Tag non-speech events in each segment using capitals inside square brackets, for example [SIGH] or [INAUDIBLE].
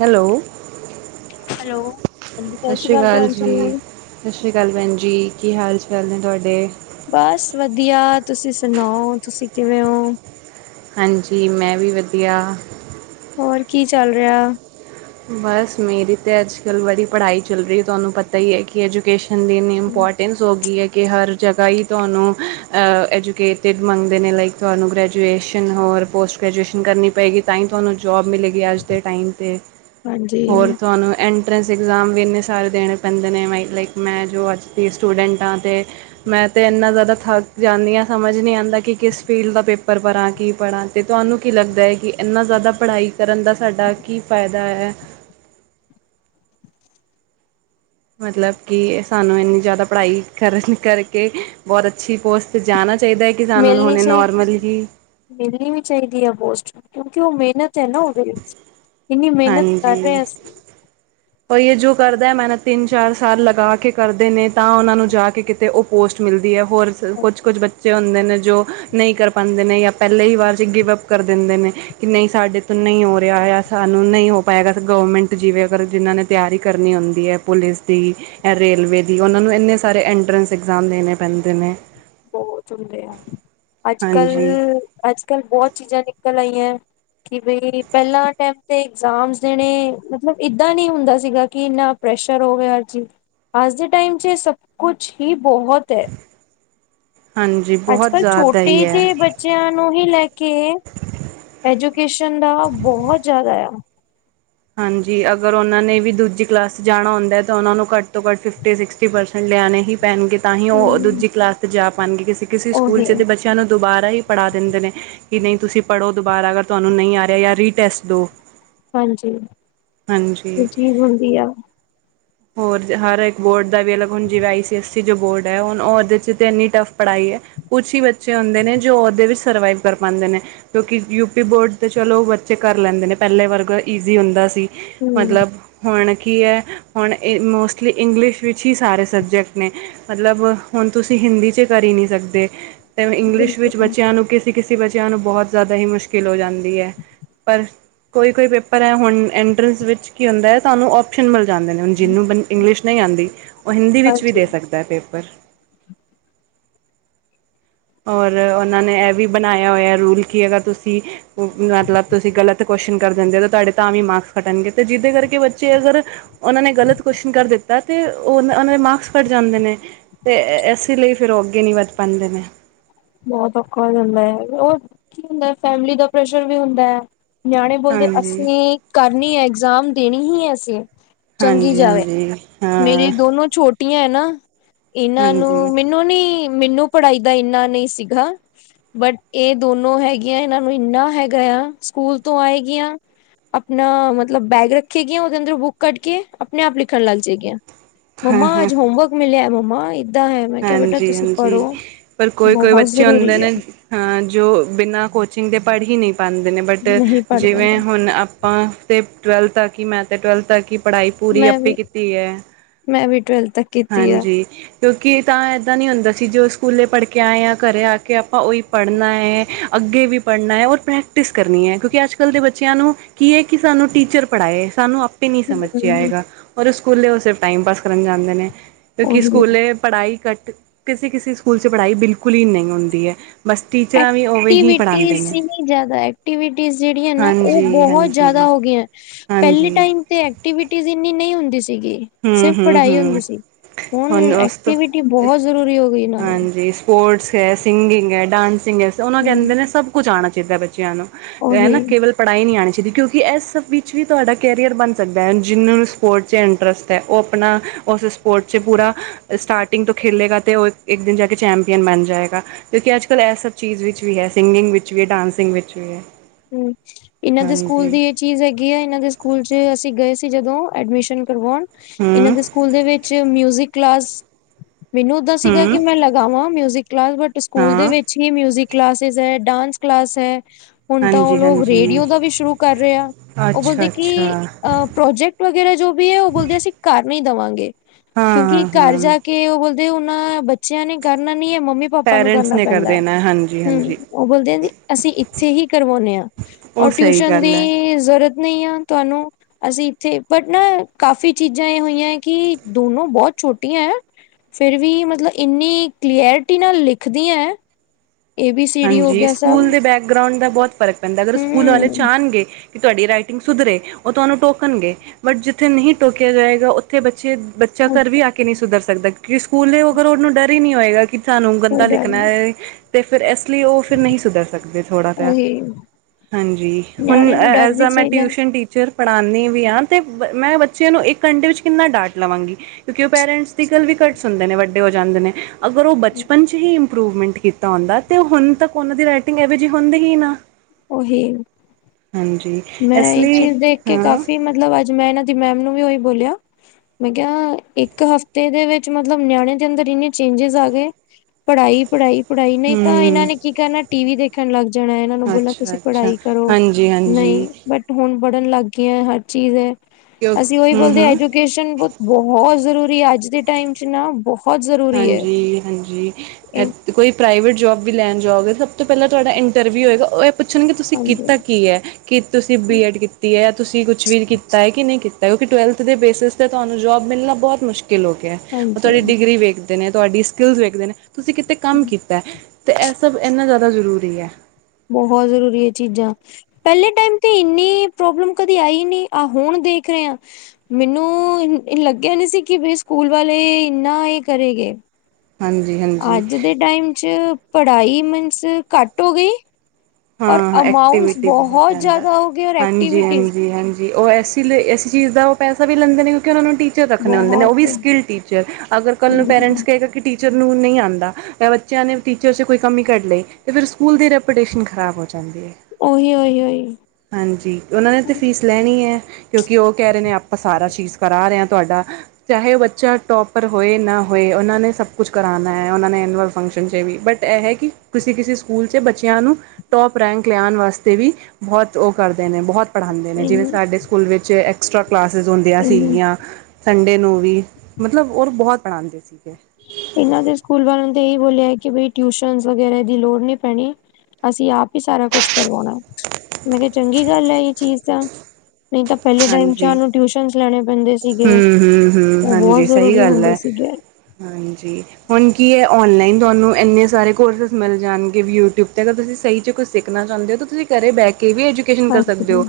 Hello. Hello, ਹਾਂਜੀ ਸਤਿ ਸ਼੍ਰੀ ਅਕਾਲ ਭੈਣ ਜੀ। ਸਤਿ ਸ਼੍ਰੀ ਅਕਾਲ ਭੈਣ ਜੀ, ਕੀ ਹਾਲ ਚਾਲ ਨੇ ਤੁਹਾਡੇ। ਬਸ ਵਧੀਆ, ਤੁਸੀ ਸੁਨਾਓ ਤੁਸੀ ਕਿਵੇਂ ਓ। ਹਾਂਜੀ, ਮੈਂ ਵੀ ਵਧੀਆ। ਹੋਰ ਕੀ ਚਲ ਰਿਹਾ। ਬਸ ਮੇਰੀ ਤੇ ਅਜ ਕਲ ਬੜੀ ਪੜਾਈ ਚਲ ਰੀ ਏ ਤੁਹਾਨੂੰ ਪਤਾ ਈਏ ਕਿ ਐਜੂਕੇਸ਼ਨ ਦੀ ਇਨੀ ਇੰਪੋਰਟੈਂਸ ਹੋਗੀ ਏ ਕਿ ਹਰ ਜਗਾ ਹੀ ਤੁਹਾਨੂੰ, ਅ ਐਜੂਕੇਟਿਡ ਮੰਗਦੇ ਨੇ ਲਾਈਕ ਤੁਹਾਨੂੰ ਗ੍ਰੈਜੂਏਸ਼ਨ ਹੋਰ ਪੋਸਟ ਗ੍ਰੈਜੂਏਸ਼ਨ ਕਰਨੀ ਪਏਗੀ ਤਾਂ ਈ ਤੁਹਾਨੂੰ ਜੋਬ ਮਿਲੇਗੀ ਅਜ ਦੇ ਟਾਈਮ ਤੇ ਹਾਂਜੀ ਹੋਰ ਤੁਹਾਨੂੰ ਐਂਟਰੈਂਸ ਇਗਜ਼ਾਮ ਵੀ ਇਨੇ ਸਾਰੇ ਦੇਣੇ ਪੈਂਦੇ ਨੇ ਮਾਈ ਲਾਈਕ ਮੈਂ ਜੋ ਅਜ ਦੀ ਸਟੂਡੈਂਟਾਂ ਤੇ ਮੈਂ ਤਾਂ ਏਨਾ ਜਿਆਦਾ ਥੱਕ ਜਾਂਨੀ ਆਂ ਸਮਝ ਨੀ ਆਂਦਾ ਕਿ ਕਿਸ ਫੀਲਡ ਦਾ ਪੇਪਰ ਪਰਾਂ, ਕੀ ਪੜਾ। ਤੇ ਤੁਹਾਨੂੰ ਕੀ ਲਗਦੈ ਕਿ ਇਨਾ ਜਾਦਾ ਪੜਾਈ ਕਰਨ ਦਾ ਸਾਡਾ ਕੀ ਫਾਇਦਾ ਹੈ। ਮਤਲਬ ਕਿ ਸਾਨੂੰ ਇੰਨੀ ਜ਼ਿਆਦਾ ਪੜ੍ਹਾਈ ਕਰਨ ਕਰਕੇ ਬਹੁਤ ਅੱਛੀ ਪੋਸਟ 'ਤੇ ਜਾਣਾ ਚਾਹੀਦਾ। ਕਿ ਸਾਨੂੰ ਮਿਲਣੀ ਹੁਣ ਚਾਹੀਦੀ ਨੋਰਮਲ ਏ। ਹੀ ਮਿਲਣੀ ਵੀ ਚਾਹੀਦੀ ਹੈ ਪੋਸਟ ਕਿਉਂਕਿ ਉਹ ਮਿਹਨਤ ਹੈ ਨਾ ਉਹਦੇ ਵਿੱਚ। ਕਿੰਨੀ ਮਿਹਨਤ ਕਰ ਰਹੇ ਅਸੀਂ ਓਈਏ ਜੋ ਕਰਦੈ ਮ੍ਹੈਨਤ ਤਿੰਨ, ਚਾਰ ਸਾਲ ਲਗਾ ਕੇ ਕਰਦੇ ਨੇ ਤਾਂ ਓਨਾਂ ਨੂ ਜਾ ਕੇ ਕਿਤੇ ਓ ਪੋਸਟ ਮਿਲਦੀਏ। ਹੋਰ ਫੇ ਕੁੱਛ, ਹਾਂਜੀ, ਕੁਛ ਬੱਚੇ ਹੋਂਦੇ ਨੇ ਜੋ ਨਈ ਕਰ ਪਾਂਦੇ ਨੇ ਯਾ ਪੈਲੇ ਈ ਵਾਰ ਚ ਗਿਵਅਪ ਕਰ ਦੇਂਦੇ ਨੇ, ਕਿ ਨਈ ਸਾਡੇ ਤੋ ਨਈ ਹੋ ਰੇਆ ਯਾ ਸਾਨੂ ਨਈ ਹੋ ਪਾਏਗਾ ਗਵਰਮੈਂਟ ਜਿਵੇਂ, ਅਗਰ ਜਿੱਨਾ ਨੇ ਤੇਆਰੀ ਕਰਨੀ ਹੁੰਦੀ ਐ ਪੁਲਿਸ ਦੀ ਏ ਰੇਲਵੇ ਦੀ ਓਨਾਂ ਨੂ ਏਨੇ ਸਾਰੇ ਐਂਟਰੈਂਸ ਏਗਜ਼ਾਮ ਦੇਨੇ ਪੈਂਦੇ ਨੇ। ਬੋਤ ਚਗੇ ਆ, ਅੱਜ-ਕਲ, ਹਾਂਜੀ ਅੱਜ-ਕੱਲ ਬੋਤ ਚੀਜ਼ਾਂ ਨਿਕਲ ਆਈਆਂ ਕਿ ਬਈ, ਪ੍ਹੈਲਾਂ ਟਾਈਮ ਤੇ ਇਗਜ਼ਾਮਸ ਦੇਣੇ, ਮਤਲਬ ਇਦਾਂ ਨੀ ਹੁੰਦਾ ਸੀਗਾ ਕਿ ਇਨਾ ਪ੍ਰੈਸ਼ਰ ਹੋਗੇਆ ਜੀ, ਅਜ ਦੇ ਟਾਈਮ ਚ ਏ ਸਬ ਕੁਛ ਹੀ ਬਹੁਤ। ਹਾਂਜੀ ਬਹੁਤ ਅੱਜ-ਕਲ ਜ਼ਿਆਦਾ ਹੀ ਛੋਟੇ ਹੈ ਜੇ ਬ ਬੱਚੇਆਂ ਨੂ ਹੀ ਲੈ ਕੇ ਐਜੂਕੇਸ਼ਨ ਦਾ ਬਹੁਤ ਜਾਦਾ ਆ। ਹਾਂਜੀ, ਅਗਰ ਓਨਾਂ ਨੇ ਵੀ ਦੂਜੀ ਕਲਾਸ ਚ ਜਾਣਾ ਹੁੰਦਾ ਤਾ ਓਨਾਂ ਨੂ ਘੱਟ ਤੋਂ ਘੱਟ ਫਿਫਟੀ, ਸਿਕਸਟੀ ਪਰਸੈਂਟ ਲੇਆਨੇ ਹੀ ਪੈਨਗੇ ਤਾਂ ਹੀ ਓ ਹੂੰ। ਦੂੱਜੀ ਕਲਾਸ ਤੇ ਜਾ ਪਾਨਗੇ ਕਿਸੀ, ਕਿਸੀ ਸੂਕੂਲਚ ਉਹੀ ਤੇ ਬਚ ਬੱਚੇਆਂ ਨੂ ਦੁਬਾਰਾ ਹੀ ਪੜਾ ਦੇਂਦੇ ਨੇ ਕਿ ਨਈ ਤੂਸੀ ਪੜੋ ਦੁਬਾਰਾ ਅਗਰ ਤੁਹਾਨੂ ਨਈ ਆ ਰੇਆ ਯਾ ਰੀਟੈਸਟ ਦੋ। ਹਾਂਜੀ। ਹਾਂਜੀ। ਚੀਜ਼ ਹੁੰਦੀ ਆ ਹੋਰ ਹਰ ਏਕ ਬ੍ਰੋਡ ਦਾ ਵੀ ਅਲਗ ਹੁਨ ਜਿਵੇਂ, ਆਈ ਸੀ ਐਸ ਸੀ ਜੋ ਬੋ੍ਡ ਹੈ ਓ ਹੁਨ ਏਦੇ ਚ ਤੇ ਇਨੀ ਟੱਫ ਪਢਾਈ ਐ। ਕੁੱਛ ਈ ਬੱਚੇ ਹੋਂਦੇ ਨੇ ਜੋ ਓਦੇ ਵਿਚ ਸਰਵਾਈਵ ਕਰ ਪਾਂਦੇ ਨੇ ਕਿਉਂਕਿ ਯੂਪੀ ਬੋ੍ਡ ਤੇ ਚਲੋ ਬੱਚੇ ਕਰ ਲੈਂਦੇ ਨੇ ਪੈਲੇ ਵਰਗਾ ਈਜ਼ੀ ਹੁੰਦਾ ਸੀ, ਹੂੰ। ਮਤਲਬ ਹੁਣ ਕੀ ਏ, ਹੁਣ ਇ ਮੋਸਟਲੀ ਇੰਗਲਿਸ਼ ਵਿੱਚ ਹੀ ਸਾਰੇ ਸਬਜੈਕਟ ਨੇ। ਮਤਲਬ, ਹੁਨ ਤੂਸੀ ਹਿੰਦੀ ਚ ਕਰਈ ਨੀ ਸਕਦੇ, ਤੇ ਇੰਗਲਿਸ਼ ਵਿੱਚ ਬਿਲਕੁਲ। ਬੱਚੇ ਆਂ ਨੂ ਕਿਸ ਕਿਸੀ ਬੱਚੇਆਂ ਨੂੰ ਬਹੁਤ ਜਾਦਾ ਹੀ ਮੁਸ਼ਕਿਲ ਹੋ ਜਾਂਦੀ ਏ, ਪਰ ਕੋਈ, ਕੋਈੇ ਪੇਪ ਪਰ ਏ ਹੁਣ, ਐਂਟਰੈਂਸ ਵਿਚ ਕੀ ਹੁੰਦਾ ਤੂਆਨੂ ਓਪ ਸ਼ਨ ਮਿਲ ਜਾਂਦੇ ਨੇ, ਹੁਨ ਜਿਨੂ ਇੰਗਲਿਸ਼ ਨਈ ਆਂਦੀ, ਓ ਹਿੰਦੀ ਵਿਚ ਵੀ ਹਾਂਜੀ ਦੇ ਸਕਦੈ ਪੇਪਰ। ਔਰ ਓਨਾਂ ਨੇ ਏ ਵੀ ਬਨਾਇਆ ਹੋਇਆ ਰੂਲ ਕੀ ਅਗਰ ਤੂਸੀ ਮਤਲਬ ਤੂਸੀ ਗਲਤ ਕੋਸ਼ਨ ਕਰ ਦੇਂਦੇ ਓ ਤੇ ਤੂਆਡੇ ਤਾਂ ਵੀ ਮਾਕ੍ਰਸ ਕਟਣਗੇ, ਤੇ ਜਿਦੇ ਕਰਕੇ ਬੱਚੇ ਅਗਰ ਓਨਾਂ ਨੇ ਗਲਤ ਕੋਸ਼ਨ ਕਰ ਦਿਤਾ ਤੇ, ਓ ਓਨਾਂ ਦੇ ਮਾਕ੍ਰਸ ਕਟ ਜਾਂਦੇ ਨੇ ਤੇ ਏਸੀ ਲਈ ਫਿਰ ਓ ਅਗੇ ਨੀ ਵੱਦ ਪਾਂਦੇ ਨੇ। ਬੋਹਤ ਔਖਾ ਹੋ ਜਾਂਦੈ, ਓ ਕੀ ਹੁੰਦੈ ਫੈਮਿਲੀ ਦਾ ਪ੍ਰੈਸ਼ਰ ਵੀ ਹੁੰਦੈ। ਨਿਆਣੇ ਬੋਲਦੇ ਹਾਂਜੀ ਅਸੀਂ ਕਰਨੀ ਏ ਇਗਜ਼ਾਮ ਦੇਣੀ ਈ ਹੈ, ਅਸੀ। ਚੰਗੀ ਹਾਂਜੀ ਜਾਵੇ, ਹਾਂਜੀ ਹਾਂ ਮੇਰੇ ਦੋਨੋ ਛੋਟੇ ਛਟੀਆਂ ਨਾ, ਇਹਨਾਂ ਨੂੰ ਹਾਂਜੀ ਮੈਨੂੰ ਨੀ ਮੈਨੂੰ ਪੜ੍ਹਾਈ ਦਾ ਇੰਨਾ ਨਹੀਂ ਸੀਗਾ। ਬਟ ਇਹ ਦੋਨੋ ਹੈਗੀਆਂ, ਇਹਨਾਂ ਨੂੰ ਇੰਨਾ ਹੈਗਾ ਆ ਸਕੂਲ ਤੋਂ ਆਏਗੀਆਂ। ਆਪਣਾ ਮਤਲਬ ਬੈਗ ਰੱਖੇਗੀਆਂ, ਉਹਦੇ ਅੰਦਰੋਂ ਬੁੱਕ ਕੱਢ ਕੇ ਆਪਣੇ ਆਪ ਲਿਖਣ ਲੱਗ ਜਾਏਗੀਆਂ। ਮੰਮਾ ਅੱਜ ਹੋਮਵਰਕ ਮਿਲਿਆ ਮੰਮਾ ਏਦਾਂ ਹੈ ਮੈਂ ਕਿਹਾ ਬੇਟਾ ਹਾਂਜੀ, ਤੁਸੀਂ ਹਾਂਜੀ ਪੜ੍ਹੋ ਪਰ ਕੋਈ, ਕੋਈ ਬ ਬਹੁਤ ਬੱਚੇ ਜ਼ਰੂਰੀ ਹੁੰਦੇ ਹੈ ਨੇ ਹਾਂ ਜੋ ਬਿਨਾਂ ਕੋਚਿੰਗ ਦੇ ਪੜ੍ਹ ਹੀ ਨਹੀਂ ਪਾਉਂਦੇ ਨੇ ਬਟ ਨਹੀਂ ਪੜ੍ਹ ਜਿਵੇਂ ਪਾਉਂਦੇ ਹੁਣ ਆਪਾਂ ਤਾਂ ਟਵੈਲਥ ਆ ਕਿ ਮੈਂ ਟਵੈਲਥ ਆ ਕਿ ਪੜ੍ਹਾਈ ਪੂਰੀ ਮੈਂ ਆਪੇ ਵੀ ਕੀਤੀ ਹੈ ਮੈਂ ਵੀ ਟਵੈਲਥ ਤੱਕ ਕੀਤੀ ਆ ਹਾਂਜੀ। ਕਿ ਤਾਂ ਇੱਦਾਂ ਨਹੀਂ ਹੁੰਦਾ ਸੀ, ਜੋ ਸਕੂਲੇ ਪੜ੍ਹ ਕੇ ਆਏ ਆ ਘਰ ਆ ਕੇ ਆਪਾਂ ਉਹੀ ਪੜ੍ਹਨਾ ਹੈ ਅੱਗੇ ਵੀ ਪੜ੍ਹਨਾ ਹੈ ਔਰ ਪ੍ਰੈਕਟਿਸ ਕਰਨੀ ਹੈ, ਕਿਉਂਕਿ ਅੱਜ-ਕੱਲ੍ਹ ਦੇ ਬੱਚਿਆਂ ਨੂੰ ਕੀ ਹੈ, ਕਿ ਸਾਨੂੰ ਟੀਚਰ ਪੜ੍ਹਾਏ ਸਾਨੂੰ ਆਪ ਨਹੀਂ ਸਮਝ ਕੇ ਹਮ ਆਏਗਾ, ਔਰ ਸਕੂਲੇ ਉਹ ਸਿਰਫ ਟਾਈਮ ਪਾਸ ਕਰਨ ਜਾਂਦੇ ਨੇ ਕਿਉਂਕਿ ਉਹੀ ਸਕੂਲੇ ਪੜ੍ਹਾਈ ਘਟ ਕਿਸੇ ਕਿਸੇ ਸਕੂਲ 'ਚ ਪੜ੍ਹਾਈ ਬਿਲਕੁਲ ਹੀ ਨਹੀਂ ਹੁੰਦੀ ਹੈ। ਬਸ ਟੀਚਰਾਂ ਵੀ ਉਵੇਂ ਹੀ ਪੜ੍ਹਾਉਂਦੇ ਐਕਟੀਵਿਟੀਜ਼ ਨੇ ਹੀ ਨਹੀਂ ਜਿਆਦਾ, ਐਕਟੀਵਿਟੀ ਜਿਹੜੀਆਂ ਨਾ ਉਹ ਹਾਂਜੀ ਬਹੁਤ ਹਾਂਜੀ ਜ਼ਿਆਦਾ ਹੋ ਗਈਆਂ। ਪਹਿਲੀ ਹਾਂਜੀ ਟਾਈਮ ਤੇ ਐਕਟੀਵਿਟੀ ਇੰਨੀ ਨਹੀਂ ਹੁੰਦੀ ਸੀਗੀ। ਹੂੰ ਸਿਰਫ ਹੂੰ ਪੜ੍ਹਾਈ ਹੁੰਦੀ ਹੂੰ ਸੀ, ਹੁਣ ਉਸ ਤੋਂ ਐਕਟੀਵਿਟੀ ਬਹੁਤ ਜ਼ਰੂਰੀ ਹੋ ਗਈ। ਇਹਨਾਂ ਨੂੰ ਹਾਂਜੀ, ਸਪੋ੍ਟਸ ਹੈ, ਸਿੰਗਿੰਗ ਏ, ਡਾਂਸਿੰਗ ਏ ਓਨਾਂ ਹਮ ਅਦਂਰ ਨਾ ਸਬ ਕੁੱਜ ਆਣਾ ਚਾਈਦਾ, ਬੱਚਿਆਂ ਨੂੰ, ਏਨਾ ਉਹੀ ਕੇਵਲ ਪਢਾਈ ਨੀ ਆਣੀ ਚਾਹੀਦੀ, ਕਿਉਂਕਿ ਏਸ ਸਬ ਵਿਚ ਵੀ ਤੂਆਡਾ ਕੈਰੀਅਰ ਬਨ ਸਕਦਾ, ਹੁਨ ਜਿਨ੍ਹਾਂ ਨੂ ਸਪੋਰਟਸ ਚ ਏੰਟ੍ਰਸਟ ਅਤੇ ਉਹ ਆਪਣਾ ਉਸ ਸਪੋਰਟਸ 'ਚ ਪੂਰਾ ਸਟਾਰਟਿੰਗ ਤੋਂ ਖੇਲੇਗਾ ਅਤੇ ਉਹ ਇੱਕ ਦਿਨ ਜਾ ਕੇ ਚੈਂਪੀਅਨ ਬਣ ਜਾਏਗਾ। ਕਿਉਂਕਿ ਅੱਜ ਕੱਲ੍ਹ ਇਹ ਸਭ ਚੀਜ਼ ਵਿੱਚ ਵੀ ਹੈ ਸਿੰਗਿੰਗ ਵਿੱਚ ਵੀ ਹੈ ਡਾਂਸਿੰਗ ਵਿੱਚ ਵੀ ਹੈ। ਹੂੰ ਇਹਨਾਂ ਦੇ ਹਾਂਜੀ ਸਕੂਲ ਦੀ ਚੀਜ਼ ਹੈਗੀ ਆ ਇਹਨਾਂ ਦੇ ਸਕੂਲ ਚ ਅਸੀਂ ਗਏ ਸੀ ਜਦੋਂ ਐਡਮਿਸ਼ਨ ਕਰਵਾਉਣ ਇਹਨਾਂ ਹੂੰ ਦੇ ਸਕੂਲ ਦੇ ਵਿੱਚ ਮਿਊਜਿਕ ਕਲਾਸ ਮੈਨੂੰ ਓਦਾਂ ਸੀਗਾ ਕਿ ਹੂੰ ਮੈਂ ਲਗਾਵਾਂ ਮਿਊਜਿਕ ਕਲਾਸ ਬਟ ਸਕੂਲ ਦੇ ਹਾਂ ਵਿੱਚ ਹੀ ਮਿਊਜਿਕ ਕਲਾਸਿਸ ਹੈ ਡਾਂਸ ਕਲਾਸ ਹੈ। ਹੁਣ ਤਾਂ ਉਹ ਹਾਂਜੀ ਲੋਕ ਹਾਂਜੀ ਰੇਡੀਓ ਦਾ ਵੀ ਸ਼ੁਰੂ ਕਰ ਰਹੇ ਆ ਉਹ ਅੱਛਾ ਬੋਲਦੇ ਅੱਛਾ ਕਿ ਅ ਪ੍ਰੋਜੈਕਟ ਵਗੈਰਾ ਜੋ ਵੀ ਹੈ ਉਹ ਬੋਲਦੇ ਅਸੀਂ ਘਰ ਨਹੀਂ ਦੇਵਾਂਗੇ ਹਾਂ ਕਿਉਂਕਿ ਹਾਂ ਘਰ ਹਾਂ। ਜਾ ਕੇ ਕੇ ਉਹ ਬੋਲਦੇ ਉਹਨਾਂ ਬੱਚਿਆਂ ਨੇ ਕਰਨਾ ਨੀ ਹੈ ਮੰਮੀ ਪਾਪਾ ਨੂੰ ਪੈਰੈਂਟਸ ਕਰਨਾ ਨੇ ਕਰ ਪੈਂਦਾ ਹੈ। ਦੇਣਾ ਹਾਂਜੀ ਹੂੰ, ਹਾਂਜੀ ਉਹ ਬੋਲਦੇ ਆ ਅਸੀਂ ਇੱਥੇ ਹੀ ਕਰਵਾਉਦੇ ਹਾ। ਉਹ ਔਰ ਸਹੀ ਟਿਊਸ਼ਨ ਗੱਲ ਹੈ ਦੀ ਜ਼ਰੂਰਤ ਨਹੀਂ ਆ ਤੁਹਾਨੂੰ ਅਸੀਂ ਇੱਥੇ ਬਟ ਨਾ ਕਾਫ਼ੀ ਚੀਜ਼ਾਂ ਇਹ ਹੋਈਆਂ ਕਿ ਦੋਨੋ ਬਹੁਤ ਛੋਟੀਆਂ ਆ। ਫਿਰ ਵੀ ਮਤਲਬ ਇੰਨੀ ਕਲੀਰਿਟੀ ਨਾਲ ਲਿਖਦੀ ਹਾਂ। ਹਾਂਜੀ ਸਕੂਲ ਦੇ ਬੈਕਗਰਾਡ ਦਾ ਬਹੁਤ ਫ਼ਰਕ ਪੈਂਦਾ ਅਗਰ ਸਕੂਲ ਵਾਲੇ ਹੂੰ, ਚਾਹਣਗੇ ਕਿ ਤੁਹਾਡੀ ਰਾਈਟਿੰਗ ਸੁਧਰੇ ਉਹ ਤੁਹਾਨੂੰ ਟੋਕਣਗੇ ਬਟ ਜਿੱਥੇ ਨਹੀਂ ਟੋਕਿਆ ਜਾਏਗਾ ਉੱਥੇ ਬੱਚੇ ਬੱਚਾ ਘਰ ਵੀ ਆ ਕੇ ਨਹੀਂ ਸੁਧਰ ਸਕਦਾ ਕਿਉਂਕਿ ਸਕੂਲੋ ਅਗਰ ਉਹਨੂੰ ਨੂੰ ਡਰ ਹੀ ਨਹੀਂ ਹੋਏਗਾ ਕਿ ਸਾਨੂੰ ਕੋਈ ਗੰਦਾ ਡਰ ਲਿਖਣਾ ਨਹੀਂ ਹੈ ਤੇ ਫਿਰ ਇਸ ਲਈ ਉਹ ਫਿਰ ਨਹੀਂ ਸੁਧਰ ਸਕਦੇ ਥੋੜਾ ਜਿਹਾ। ਉਹੀ ਹਾਂਜੀ, ਹੁਣ ਨਿਆਣੇ ਨੂੰ ਡਰ ਏਜ ਵੀ ਆ ਚਾਹੀਦਾ ਹੈ। ਟਿਊਸ਼ਨ ਟੀਚਰ ਪੜ੍ਹਾਣੀ ਵੀ ਹਾਂ ਤੇ ਬ ਮੈਂ ਬੱਚਿਆਂ ਨੂੰ ਇੱਕ ਘੰਟੇ ਵਿੱਚ ਕਿੰਨਾ ਡਾਟ ਲਵਾਂਗੀ। ਕਿਉਂਕਿ ਉਹ ਪੇਰੈਂਟਸ ਦੀ ਗੱਲ ਵੀ ਘੱਟ ਸੁਣਦੇ ਨੇ ਵੱਡੇ ਹੋ ਜਾਂਦੇ ਨੇ ਅਗਰ ਉਹ ਬਚਪਨ 'ਚ ਹੀ ਇਮਪਰੂਵਮੈਂਟ ਕੀਤਾ ਹੁੰਦਾ। ਤੇ ਹੁਣ ਤੱਕ ਉਹਨਾਂ ਦੀ ਰਾਈਟਿੰਗ ਇਹਵੇ ਜਿਹੀ ਹੁੰਦੀ ਹੀ ਨਾ ਉਹ ਹੀ। ਹਾਂਜੀ। ਮੈਂ ਇਸ ਇਹ ਲਈ ਚੀਜ਼ ਦੇਖ ਕੇ ਹਾਂ ਕਾਫ਼ੀ ਮਤਲਬ ਅੱਜ ਮੈਂ ਇਹਨਾਂ ਦੀ ਮੈਮ ਨੂੰ ਵੀ ਉਹੀ ਬੋਲਿਆ। ਮੈਂ ਕਿਹਾ ਇੱਕ ਹਫਤੇ ਦੇ ਵਿੱਚ ਮਤਲਬ ਨਿਆਣੇ ਦੇ ਅੰਦਰ ਇੰਨੇ ਚੇਂਜਿਸ ਆ ਗਏ। ਪੜ੍ਹਾਈ, ਪੜ੍ਹਾਈ ਪੜ੍ਹਾਈ ਨਹੀਂ ਤਾਂ ਹਮ ਇਹਨਾਂ ਨੇ ਕੀ ਕਰਨਾ ਟੀ ਵੀ ਦੇਖਣ ਲੱਗ ਜਾਣਾ ਇਹਨਾਂ ਨੂੰ ਬੋਲਨਾ ਅੱਛਾ ਤੁਸੀਂ ਅੱਛਾ ਪੜ੍ਹਾਈ ਕਰੋ। ਹਾਂਜੀ ਹਾਂਜੀ ਨਹੀਂ ਬਟ ਹੁਣ ਪੜਨ ਲੱਗ ਗਿਆਂ ਹਰ ਚੀਜ਼ ਹੈਂ ਕਿਉਂ ਅਸੀਂ ਉਹੀ ਹਮ ਬੋਲਦੇ ਐ ਹਮ ਐਜੂਕੇਸ਼ਨ ਬਹੁਤ ਜ਼ਰੂਰੀ ਅੱਜ ਦੇ ਟਾਈਮ ਚ ਨਾਂ ਬਹੁਤ ਜ਼ਰੂਰੀ ਹੈ। ਹਾਂਜੀ ਹਾਂਜੀ ਐ ਕੋਈ ਪ੍ਰਾਈਵੇਟ ਜੋਬ ਵੀ ਲੈਣ ਜਾਓਗੇ ਸਭ ਤੋਂ ਪਹਿਲਾਂ ਤੁਹਾਡਾ ਇੰਟਰਵਿਊ ਹੋਏਗਾ ਉਹ ਪੁੱਛਣਗੇ ਤੁਸੀਂ ਹਾਂਜੀ, ਕੀਤਾ ਕੀ ਹੈ ਕੀ ਤੁਸੀਂ ਬੀ ਐਡ ਕੀਤੀ ਹੈ ਤੁਸੀਂ ਕੁਛ ਵੀ ਕੀਤਾ ਹੈ ਕਿ ਨਹੀਂ ਕੀਤਾ ਕਿਉਂਕਿ ਟਵੈਲਥ ਦੇ ਬੇਸਿਸ 'ਤੇ ਤੁਹਾਨੂੰ ਜੋਬ ਮਿਲਣਾ ਬਹੁਤ ਮੁਸ਼ਕਿਲ ਹੋ ਗਿਆ। ਉਹ ਹਾਂਜੀ ਤੁਹਾਡੀ ਡਿਗਰੀ ਵੇਖਦੇ ਨੇ ਤੁਹਾਡੀ ਸਕਿੱਲਸ ਵੇਖਦੇ ਨੇ ਤੁਸੀਂ ਕਿਤੇ ਕੰਮ ਕੀਤਾ। ਤੇ ਇਹ ਸਭ ਇੰਨਾ ਜ਼ਿਆਦਾ ਜ਼ਰੂਰੀ ਐ। ਬਹੁਤ ਜ਼ਰੂਰੀ ਹੈਂ ਇਹ ਚੀਜ਼ਾਂ। ਪਹਿਲੇ ਟਾਈਮ ਤੇ ਇੰਨੀ ਪ੍ਰੋਬਲਮ ਕਦੇਂ ਆਈ ਨਹੀਂ ਆਹ ਹੁਣ ਦੇਖ ਰਹੇਂ ਆ। ਮੈਨੂੰ ਲੱਗਿਆ ਨਹੀਂ ਸੀ ਕਿ ਸਕੂਲ ਵਾਲੇ ਇੰਨਾ ਇਹ ਕਰੇਂ ਗੇ। ਹਾਂਜੀ ਹਾਂਜੀ। ਅੱਜ ਦੇ ਟਾਈਮ ਚ ਪੜ੍ਹਾਈ ਮੀਨਸ ਘੱਟ ਹੋ ਗਈ। ਔਰ ਹਾਂ ਅਮਾਊਂਟਸ ਐਕਟੀਵਿਟੀ ਬਹੁਤ ਜ਼ਿਆਦਾ ਹੋ ਗਿਆ ਐਕਟੀਵਿਟੀਜ਼ ਜੀ ਉਹ ਐਸੀ ਲਈ ਐਸੀ ਚੀਜ਼ ਦਾ ਉਹ ਪੈਸਾ ਵੀ ਲੈਂਦੇ ਨੇ ਕਿਉਂਕਿ ਉਹਨਾਂ ਨੂੰ ਟੀਚਰ ਰੱਖਣੇ ਹੁੰਦੇ ਨੇ ਉਹ ਬਹੁਤ ਵੀ ਸਕਿੱਲ ਟੀਚਰ ਅਗਰ ਕੱਲ ਨੂੰ ਪੈਰਟਸ ਕਹੇਂਗਾ ਕਿ ਟੀਚਰ ਨੂੰ ਨਹੀਂ ਆਉਂਦਾ ਜਾਂ ਬੱਚਿਆਂ ਨੇ ਟੀਚਰ 'ਚ ਕੋਈ ਕਮੀ ਕੱਢ ਲਈ ਅਤੇ ਫਿਰ ਸਕੂਲ ਦੀ ਰੈਪੂਟੇਸ਼ਨ ਖ਼ਰਾਬ ਹੋ ਜਾਂਦੀ ਏ ਉਹੀ, ਓਹੀ, ਓਹੀ ਹਾਂਜੀ ਉਹਨਾਂ ਨੇ ਤਾਂ ਫੀਸ ਲੈਣੀ ਏ ਕਿਉਂਕਿ ਉਹ ਕਹਿ ਰਹੇ ਨੇ ਆਪਾਂ ਸਾਰਾ ਚੀਜ ਕਰਾ ਰਹੇ ਹਾਂ ਤੁਹਾਡਾ। ਚਾਹੇ ਉਹ ਬੱਚਾ ਟੋਪਰ ਹੋਏ ਨਾ ਹੋਏ ਉਹਨਾਂ ਨੇ ਸਭ ਕੁੱਛ ਕਰਾਉਣਾ ਹੈ ਉਹਨਾਂ ਨੇ ਐਨੂਅਲ ਫੰਕਸ਼ਨ 'ਚ ਵੀ ਬਟ ਇਹ ਹੈ ਕਿ ਕਿਸੀ-ਕਿਸੀ ਸਕੂਲ਼ ' ਚ ਬੱਚਿਆਂ ਨੂੰ ਟੋਪ ਰੈਂਕ ਲਿਆਉਣ ਵਾਸਤੇ ਵੀ ਬਹੁਤ ਉਹ ਕਰਦੇਂ ਨੇ ਬਹੁਤ ਪੜ੍ਹਾਉਂਦੇ ਨੇ ਜਿਵੇਂ ਸਾਡੇ ਸਕੂਲ ਵਿੱਚ ਐਕਸਟਰਾ ਕਲਾਸੀਸ ਹੁੰਦੀਆਂ ਸੀਗੀਆਂ ਸੰਡੇ ਨੂੰ ਵੀ, ਮਤਲਬ ਉਹ ਨਾਂ ਬਹੁਤ ਪੜ੍ਹਾਉਂਦੇ ਸੀਗੇ ਇਹਨਾਂ ਦੇ ਸਕੂਲ ਵਾਲਿਆਂ ਤੇ ਇਹੀ ਬੋਲਿਆ ਕਿ ਬ ਟਿਊਸ਼ਨ ਵਗੈਰਾ ਦੀ ਲੋੜ ਨੀਂ ਪੈਣੀ ਅਸੀਂ ਆਪ ਹੀ ਸਾਰਾ ਕੁੱਛ ਕਰਵਾਉਣਾਂ, ਮੈਂ ਕਿਹਾਂ ਚੰਗੀ ਗੱਲ ਹੈ ਇਹ ਚੀਜ਼ ਤਾਂ ਨਹੀਂ ਤਾਂ ਪਹਿਲੇ ਟਾਈਮ ਚ ਹਾਂਜੀ ਸਾਂਨੂੰ ਟਿਊਸ਼ਨ ਲੈਣੇ ਪੈਂਦੇ ਸੀਗੇ, ਹੂੰ ਹੂੰ ਹੂੰ ਉਹ ਬਹੁਤ ਹਾਂਜੀ ਸਹੀ ਜ਼ਰੂਰੀ ਗੱਲ ਹੁੰਦੇ ਹੈ ਸੀਗੇ ਹਾਂਜੀ ਹੁਣ ਕੀ ਇਹ ਔਨਲਾਈਨ ਤੁਹਾਨੂੰ ਇੰਨੇ ਸਾਰੇ ਕੋਰਸਿਸ ਮਿਲ ਜਾਣਗੇ ਯੂਟਿਊਬ ਤੇ ਅਗਰ ਤੁਸੀਂ ਸਹੀ ਚ ਕੁਛ ਸਿੱਖਣਾ ਚਾਹੁੰਦੇ ਹੋ ਤਾਂ ਤੁਸੀਂ ਘਰੇ ਬਹਿ ਕੇ ਵੀ ਐਜੂਕੇਸ਼ਨ ਕਰ ਹਾਂਜੀ ਸਕਦੇ ਹੋ,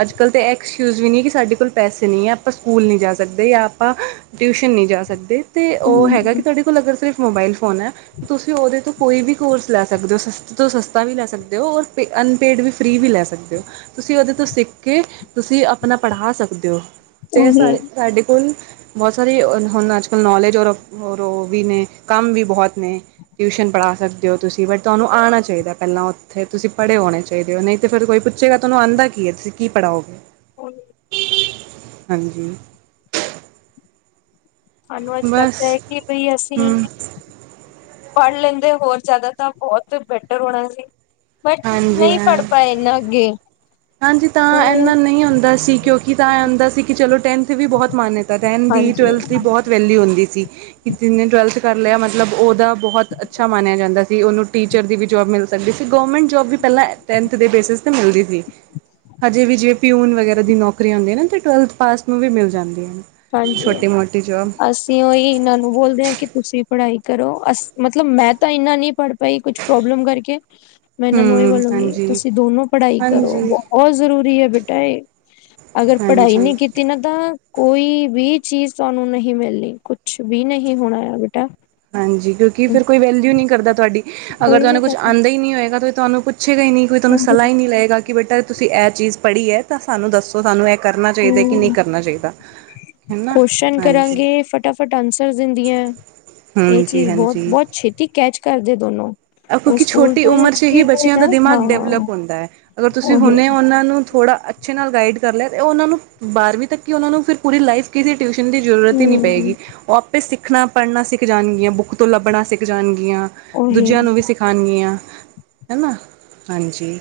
ਅੱਜ ਕੱਲ ਤਾਂ ਐਕਸਕਿਊਜ ਵੀ ਨਹੀਂ ਕਿ ਸਾਡੇ ਕੋਲ ਪੈਸੇ ਨਹੀਂ ਹੈ ਆਪਾਂ ਸਕੂਲ ਨਹੀਂ ਜਾ ਸਕਦੇ ਜਾਂ ਆਪਾਂ ਟਿਊਸ਼ਨ ਨਹੀਂ ਜਾ ਸਕਦੇ ਤੇ ਉਹ ਹਮ, ਹੈਗਾ ਕਿ ਤੁਹਾਡੇ ਕੋਲ਼ ਅਗਰ ਸਿਰਫ ਮੋਬਾਈਲ ਫੋਨ ਹੈ, ਤੁਸੀਂ ਉਹਦੇ ਤੋਂ ਕੋਈ ਵੀ ਕੋਰਸ ਲੈ ਸਕਦੇ ਹੋ ਸਸਤਾ ਤੋਂ ਸਸਤਾ ਵੀ ਲੈ ਸਕਦੇ ਹੋ ਔਰ ਅਨਪੇਡ ਵੀ ਫ੍ਰੀ ਵੀ ਲੈ ਸਕਦੇ ਹੋ ਤੁਸੀਂ ਉਹਦੇ ਤੋਂ ਸਿੱਖ ਕੇ ਤੁਸੀਂ ਆਪਣਾ ਪੜ੍ਹਾ ਸਕਦੇ ਹੋ ਤੇ ਉਹੀ ਸਾਰੇ ਸਾਡੇ ਕੋਲ ਬਹੁਤ ਸਾਰੇ ਹੁਣ ਅੱਜ ਕੱਲ੍ਹ ਨੌਲੇਜ ਔਰ, ਔਰ ਉਹ ਵੀ ਨੇ ਕੰਮ ਵੀ ਬਹੁਤ ਨੇ ਟਿਊਸ਼ਨ ਪੜ੍ਹਾ ਸਕਦੇ ਹੋ ਤੁਸੀਂ ਬਟ ਤੁਹਾਨੂੰ ਆਉਣਾ ਚਾਹੀਦਾ ਪਹਿਲਾਂ ਉੱਥੇ ਤੁਸੀਂ ਪੜ੍ਹੇ ਹੋਣੇ ਚਾਹੀਦੇ ਹੋ ਨਹੀਂ ਤਾਂ ਫਿਰ ਕੋਈ ਜਿਹੜਾ ਤੁਹਾਨੂੰ ਆਉਂਦਾ ਕੀ ਹੈ ਤੁਸੀਂ ਕੀ ਪੜ੍ਹਾਓਗੇ [INAUDIBLE] [INAUDIBLE] ਹਾਂਜੀ ਸਾਨੂੰ ਅੱਜ ਬਸ ਲੱਗਦਾ ਹੈ ਕਿ ਬਈ ਅਸੀਂ ਹਮ ਪੜ੍ਹ ਲੈਂਦੇ ਹੋਰ ਜ਼ਿਆਦਾ ਤਾਂ ਬਹੁਤ ਬੈਟਰ ਹੋਣਾਂ ਸੀ ਬਟ ਹਾਂਜੀ ਨਹੀਂ ਹਾਂ ਪੜ ਪਾਏਂ ਨਾਂ ਅੱਗ਼ੇ ਹਾਂਜੀ ਤਾਂ ਇੰਨਾ ਨਹੀਂ ਹੁੰਂਦਾ ਸੀ ਕਿਉਂਕਿ ਤਾਂ ਇਹ ਆਉਂਦਾ ਸੀ ਕਿ ਚਲੋਂ ਟੈਂਨਥ ਵੀ ਬਹੁਤ ਮਾਨਤਾ ਟੈਨ ਦੀ, ਹਾਂਜੀ ਟਵਲਥ ਦੀ ਬਹੁਤ ਵੈਲਿਊ ਹੁੰਦੀ ਸੀ ਕਿ ਜਿੰਨੇ ਟਵਲਥ ਕਰ ਲਿਆ ਮਤਲਬ ਉਹਦਾ ਬਹੁਤ ਅੱਛਾ ਮੰਨਿਆ ਜਾਂਦਾ ਸੀ ਉਹਨੂੰ ਟੀਚਰ ਦੀ ਵੀ ਜੋਬ ਮਿਲ਼ ਸਕਦੀ ਅੱਗੇ ਸੀ ਗੌਰਮੈਂਟ ਜੋਬ ਵੀ ਪਹਿਲਾਂ ਟੈਂਨਥ ਦੇ ਬੇਸਿਸ 'ਤੇ ਮਿਲਦੀ ਸੀ ਹਜੇ ਵੀ ਜੇਬੀ ਪਿਊਨ ਵਗੈਰਾ ਦੀ ਨੌਕਰੀ ਆਉਂਦੀ ਹੈ ਨਾ ਟਵਲਥ ਪਾਸ ਨੂੰ ਵੀ ਮਿਲ ਜਾਂਦੀ ਹੈ ਛੋਟੀ ਮੋਟੀ ਜੋਬ ਓਹ ਇਹਨਾਂ ਨੂੰ ਬੋਲਦੇ ਆ ਕਿ ਤੁਸੀਂ ਪੜ੍ਹਾਈ ਕਰੋ ਅ ਮਤਲਬ ਮੈਂ ਤਾਂ ਇੰਨਾ ਨਹੀਂ ਪੜ੍ਹ ਪਾਈ ਕੁਛ ਪ੍ਰੋਬਲਮ ਕਰਕੇ ਮੈਂ ਇਹਨਾਂ ਨੂੰ ਇਹ ਹਮ ਬੋਲੋਂਗੀ, ਹਾਂਜੀ ਤੁਸੀਂ ਦੋਨੋ ਪੜ੍ਹਾਈ ਕਰੋ, ਹਾਂਜੀ ਬਹੁਤ ਜ਼ਰੂਰੀ ਹੈ ਬੇਟਾ ਇਹ ਅਗਰ ਪੜ੍ਹਾਈ ਹਾਂਜੀ ਨਹੀਂ ਕੀਤੀ ਤਿੰਨ ਦਾ ਕੋਈ ਵੀ ਚੀਜ਼ ਤੁਹਾਨੂੰ ਨਹੀਂ ਮਿਲਣੀ ਕੁਛ ਵੀ ਨਹੀਂ ਹੋਣਾ ਆ ਬੇਟਾ ਹਾਂਜੀ ਕਿਉਂਕਿ ਫਿਰ ਕੋਈ ਵੈਲਿਊ ਨਹੀਂ ਕਰਦਾ ਤੁਹਾਡੀ, ਅਗਰ ਕੋਈ ਨਾ ਤੁਹਾਨੂੰ ਕੁਛ ਕਰਨਾ ਆਉਂਦਾ ਹੀ ਨਹੀਂ ਹੋਏਗਾ ਤਾਂ ਤੁਹਾਨੂੰ ਪੁੱਛੇਗਾ ਹੀ ਨਹੀਂ ਤੁਹਾਨੂੰ ਸਲਾਹ ਹੀ ਨਹੀਂ ਲਏਗਾ ਕਿ ਬੇਟਾ ਤੁਸੀਂ ਇਹ ਚੀਜ਼ ਪੜ੍ਹੀ ਹੈ ਤਾਂ ਸਾਨੂੰ ਦੱਸੋ ਸਾਨੂੰ ਇੱਕ ਕਰਨਾ ਚਾਹੀਦਾ ਕਿ ਨਹੀਂ ਹਮ ਕਰਨਾ ਚਾਹੀਦਾ ਹੈ, ਹਨਾ ਕੁਸ਼ਚਨ ਹਾਂਜੀ ਕਰਾਂਗੇ ਫਟਾਫਟ ਆਨਸਰ ਦਿੰਦੀਆਂ, ਇਹ ਹਾਂਜੀ ਚੀਜ਼ ਬਹੁਤ- ਹਾਂਜੀ ਬਹੁਤ ਛੇਤੀ ਕੈਚ ਕਰਦੇ ਦੋਨੋ ਉਹ ਕਿਉਂਕਿ ਸਕੂਲ ਛੋਟੀ ਤੋਂ ਉਮਰ 'ਚ ਅੱਛੀ ਹੀ ਖੇਡਦੇ ਬੱਚਿਆਂ ਨਾ ਦਾ ਹਾਂ ਦਿਮਾਗ ਡੈਵਲਪ ਹੁੰਦਾ ਹੈ ਅਗਰ ਤੁਸੀਂ ਉਹੀ ਹੁੰਨੇ ਉਹਨਾਂ ਨੂੰ ਥੋੜਾ ਅ ਅੱਛੇ ਨਾਲ ਗਾਈਡ ਕਰ ਲਿਆ ਉਹਨਾਂ ਨੂੰ ਬਾਰ੍ਹਵੀਂ ਤੱਕ ਕਿ ਉਹਨਾਂ ਨੂੰ ਫਿਰ ਪੂਰੀ ਲਾਈਫ ਕਿਸੇ ਟਿਊਸ਼ਨ ਦੀ ਜ਼ਰੂਰਤ ਹੀ ਨਹੀਂ ਪਏਗੀ, ਹਮ ਉਹ ਆਪੇ ਸਿੱਖਣਾ ਪੜ੍ਹਨਾ ਸਿੱਖ ਜਾਣਗੀਆਂ ਬੁੱਕ ਤੋਂ ਲੱਭਣਾ ਸਿੱਖ ਜਾਣਗੀਆਂ ਉਹੀ ਦੂਜਿਆਂ ਨੂੰ ਵੀ ਸਿਖਾਉਣਗੀਆਂ, ਹਨਾ ਹਾਂਜੀ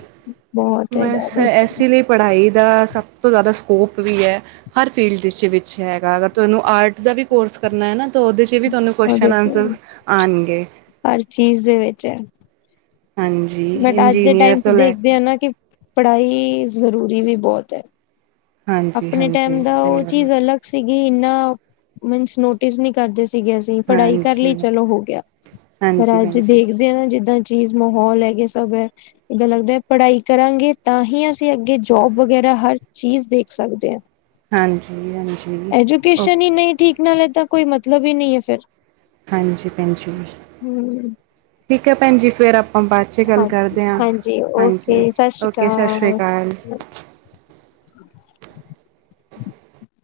ਬਹੁਤ ਹੈਗਾ ਵੈਸੇ ਬਸ ਇਸੇ ਲਈ ਪੜ੍ਹਾਈ ਦਾ ਸਭ ਤੋਂ ਜ਼ਿਆਦਾ ਸਕੋਪ ਵੀ ਹੈ ਹਰ ਫੀਲਡ ਵਿੱਚ ਹੈਗਾ ਅਗਰ ਤੁਹਾਂਨੂੰ ਆਰਟ ਦਾ ਵੀ ਕੋਰਸ ਕਰਨਾਂ ਹੈ ਨਾਂ ਉਹਦੇ 'ਚ ਵੀ ਤੁਹਾਨੂੰ ਉਹ ਕੁਸ਼ਚਨ ਦੇਖੋ ਆਨਸਰ ਆਉਂਣਗੇ ਹਰ ਚੀਜ਼ ਦੇ ਵਿੱਚ ਹਾਂਜੀ ਬਟ, ਅੱਜ ਦੇ ਇੰਜੀਨੀਅਰ ਟਾਈਮ 'ਚ ਤੋਂ ਲੈ ਦੇਖਦੇ ਕੇ ਹਾਂ ਨਾ, ਕਿ ਪੜ੍ਹਾਈ ਜ਼ਰੂਰੀ ਵੀ ਬਹੁਤ ਹੈ। ਹਾਂਜੀ ਆਪਣੇ ਹਾਂਜੀ ਟਾਈਮ ਦਾ, ਸਹੀ ਉਹ ਗੱਲ ਹੈ ਚੀਜ਼ ਅਲੱਗ ਸੀਗੀ ਇੰਨਾ ਮੀਂਸ, ਨੋਟਿਸ ਨਹੀਂ ਕਰਦੇ ਸੀਗੇ ਪੜ੍ਹਾਈ ਕਰ ਹਾਂਜੀ ਲਈ, ਹਾਂਜੀ ਚਲੋ ਹੋ ਗਿਆ, ਭੈਣ ਪਰ ਅੱਜ ਜੀ ਦੇਖਦੇ ਨਾ, ਜਿੱਦਾਂ ਚੀਜ਼ ਮਾਹੌਲ ਹੈਗੇ ਸਭ ਹੈ, ਇਦਾਂ ਲੱਗਦਾ ਹੈ, ਪੜ੍ਹਾਈ ਕਰਾਂਗੇ ਤਾਂ ਹੀ, ਅਸੀਂ ਅੱਗੇ ਜੋਬ ਵਗੈਰਾ, ਹਰ ਚੀਜ਼ ਦੇਖ ਸਕਦੇ ਹਾਂ। ਹਾਂਜੀ -ਹਾਂਜੀ, ਓ ਐਜੂਕੇਸ਼ਨ ਹੀ ਨਹੀਂ ਠੀਕ ਨਾਲ ਤਾਂ, ਕੋਈ ਮਤਲਬ ਹੀ ਨਹੀਂ ਹੈ ਫੇਰ ਹਾਂਜੀ, ਭੈਣ ਜੀ, ਠੀਕ ਹੈ ਭੈਣ ਜੀ, ਫਿਰ ਆਪ ਬਾਅਦ ਚ ਗੱਲ ਹਾਂਜੀ ਕਰਦੇ ਹਾਂ, ਹਾਂਜੀ ਹਾਂਜੀ ਓਕੇ ਸਤਿ ਸ਼੍ਰੀ ਓਕੇ ਸਤਿ ਸ਼੍ਰੀ ਅਕਾਲ।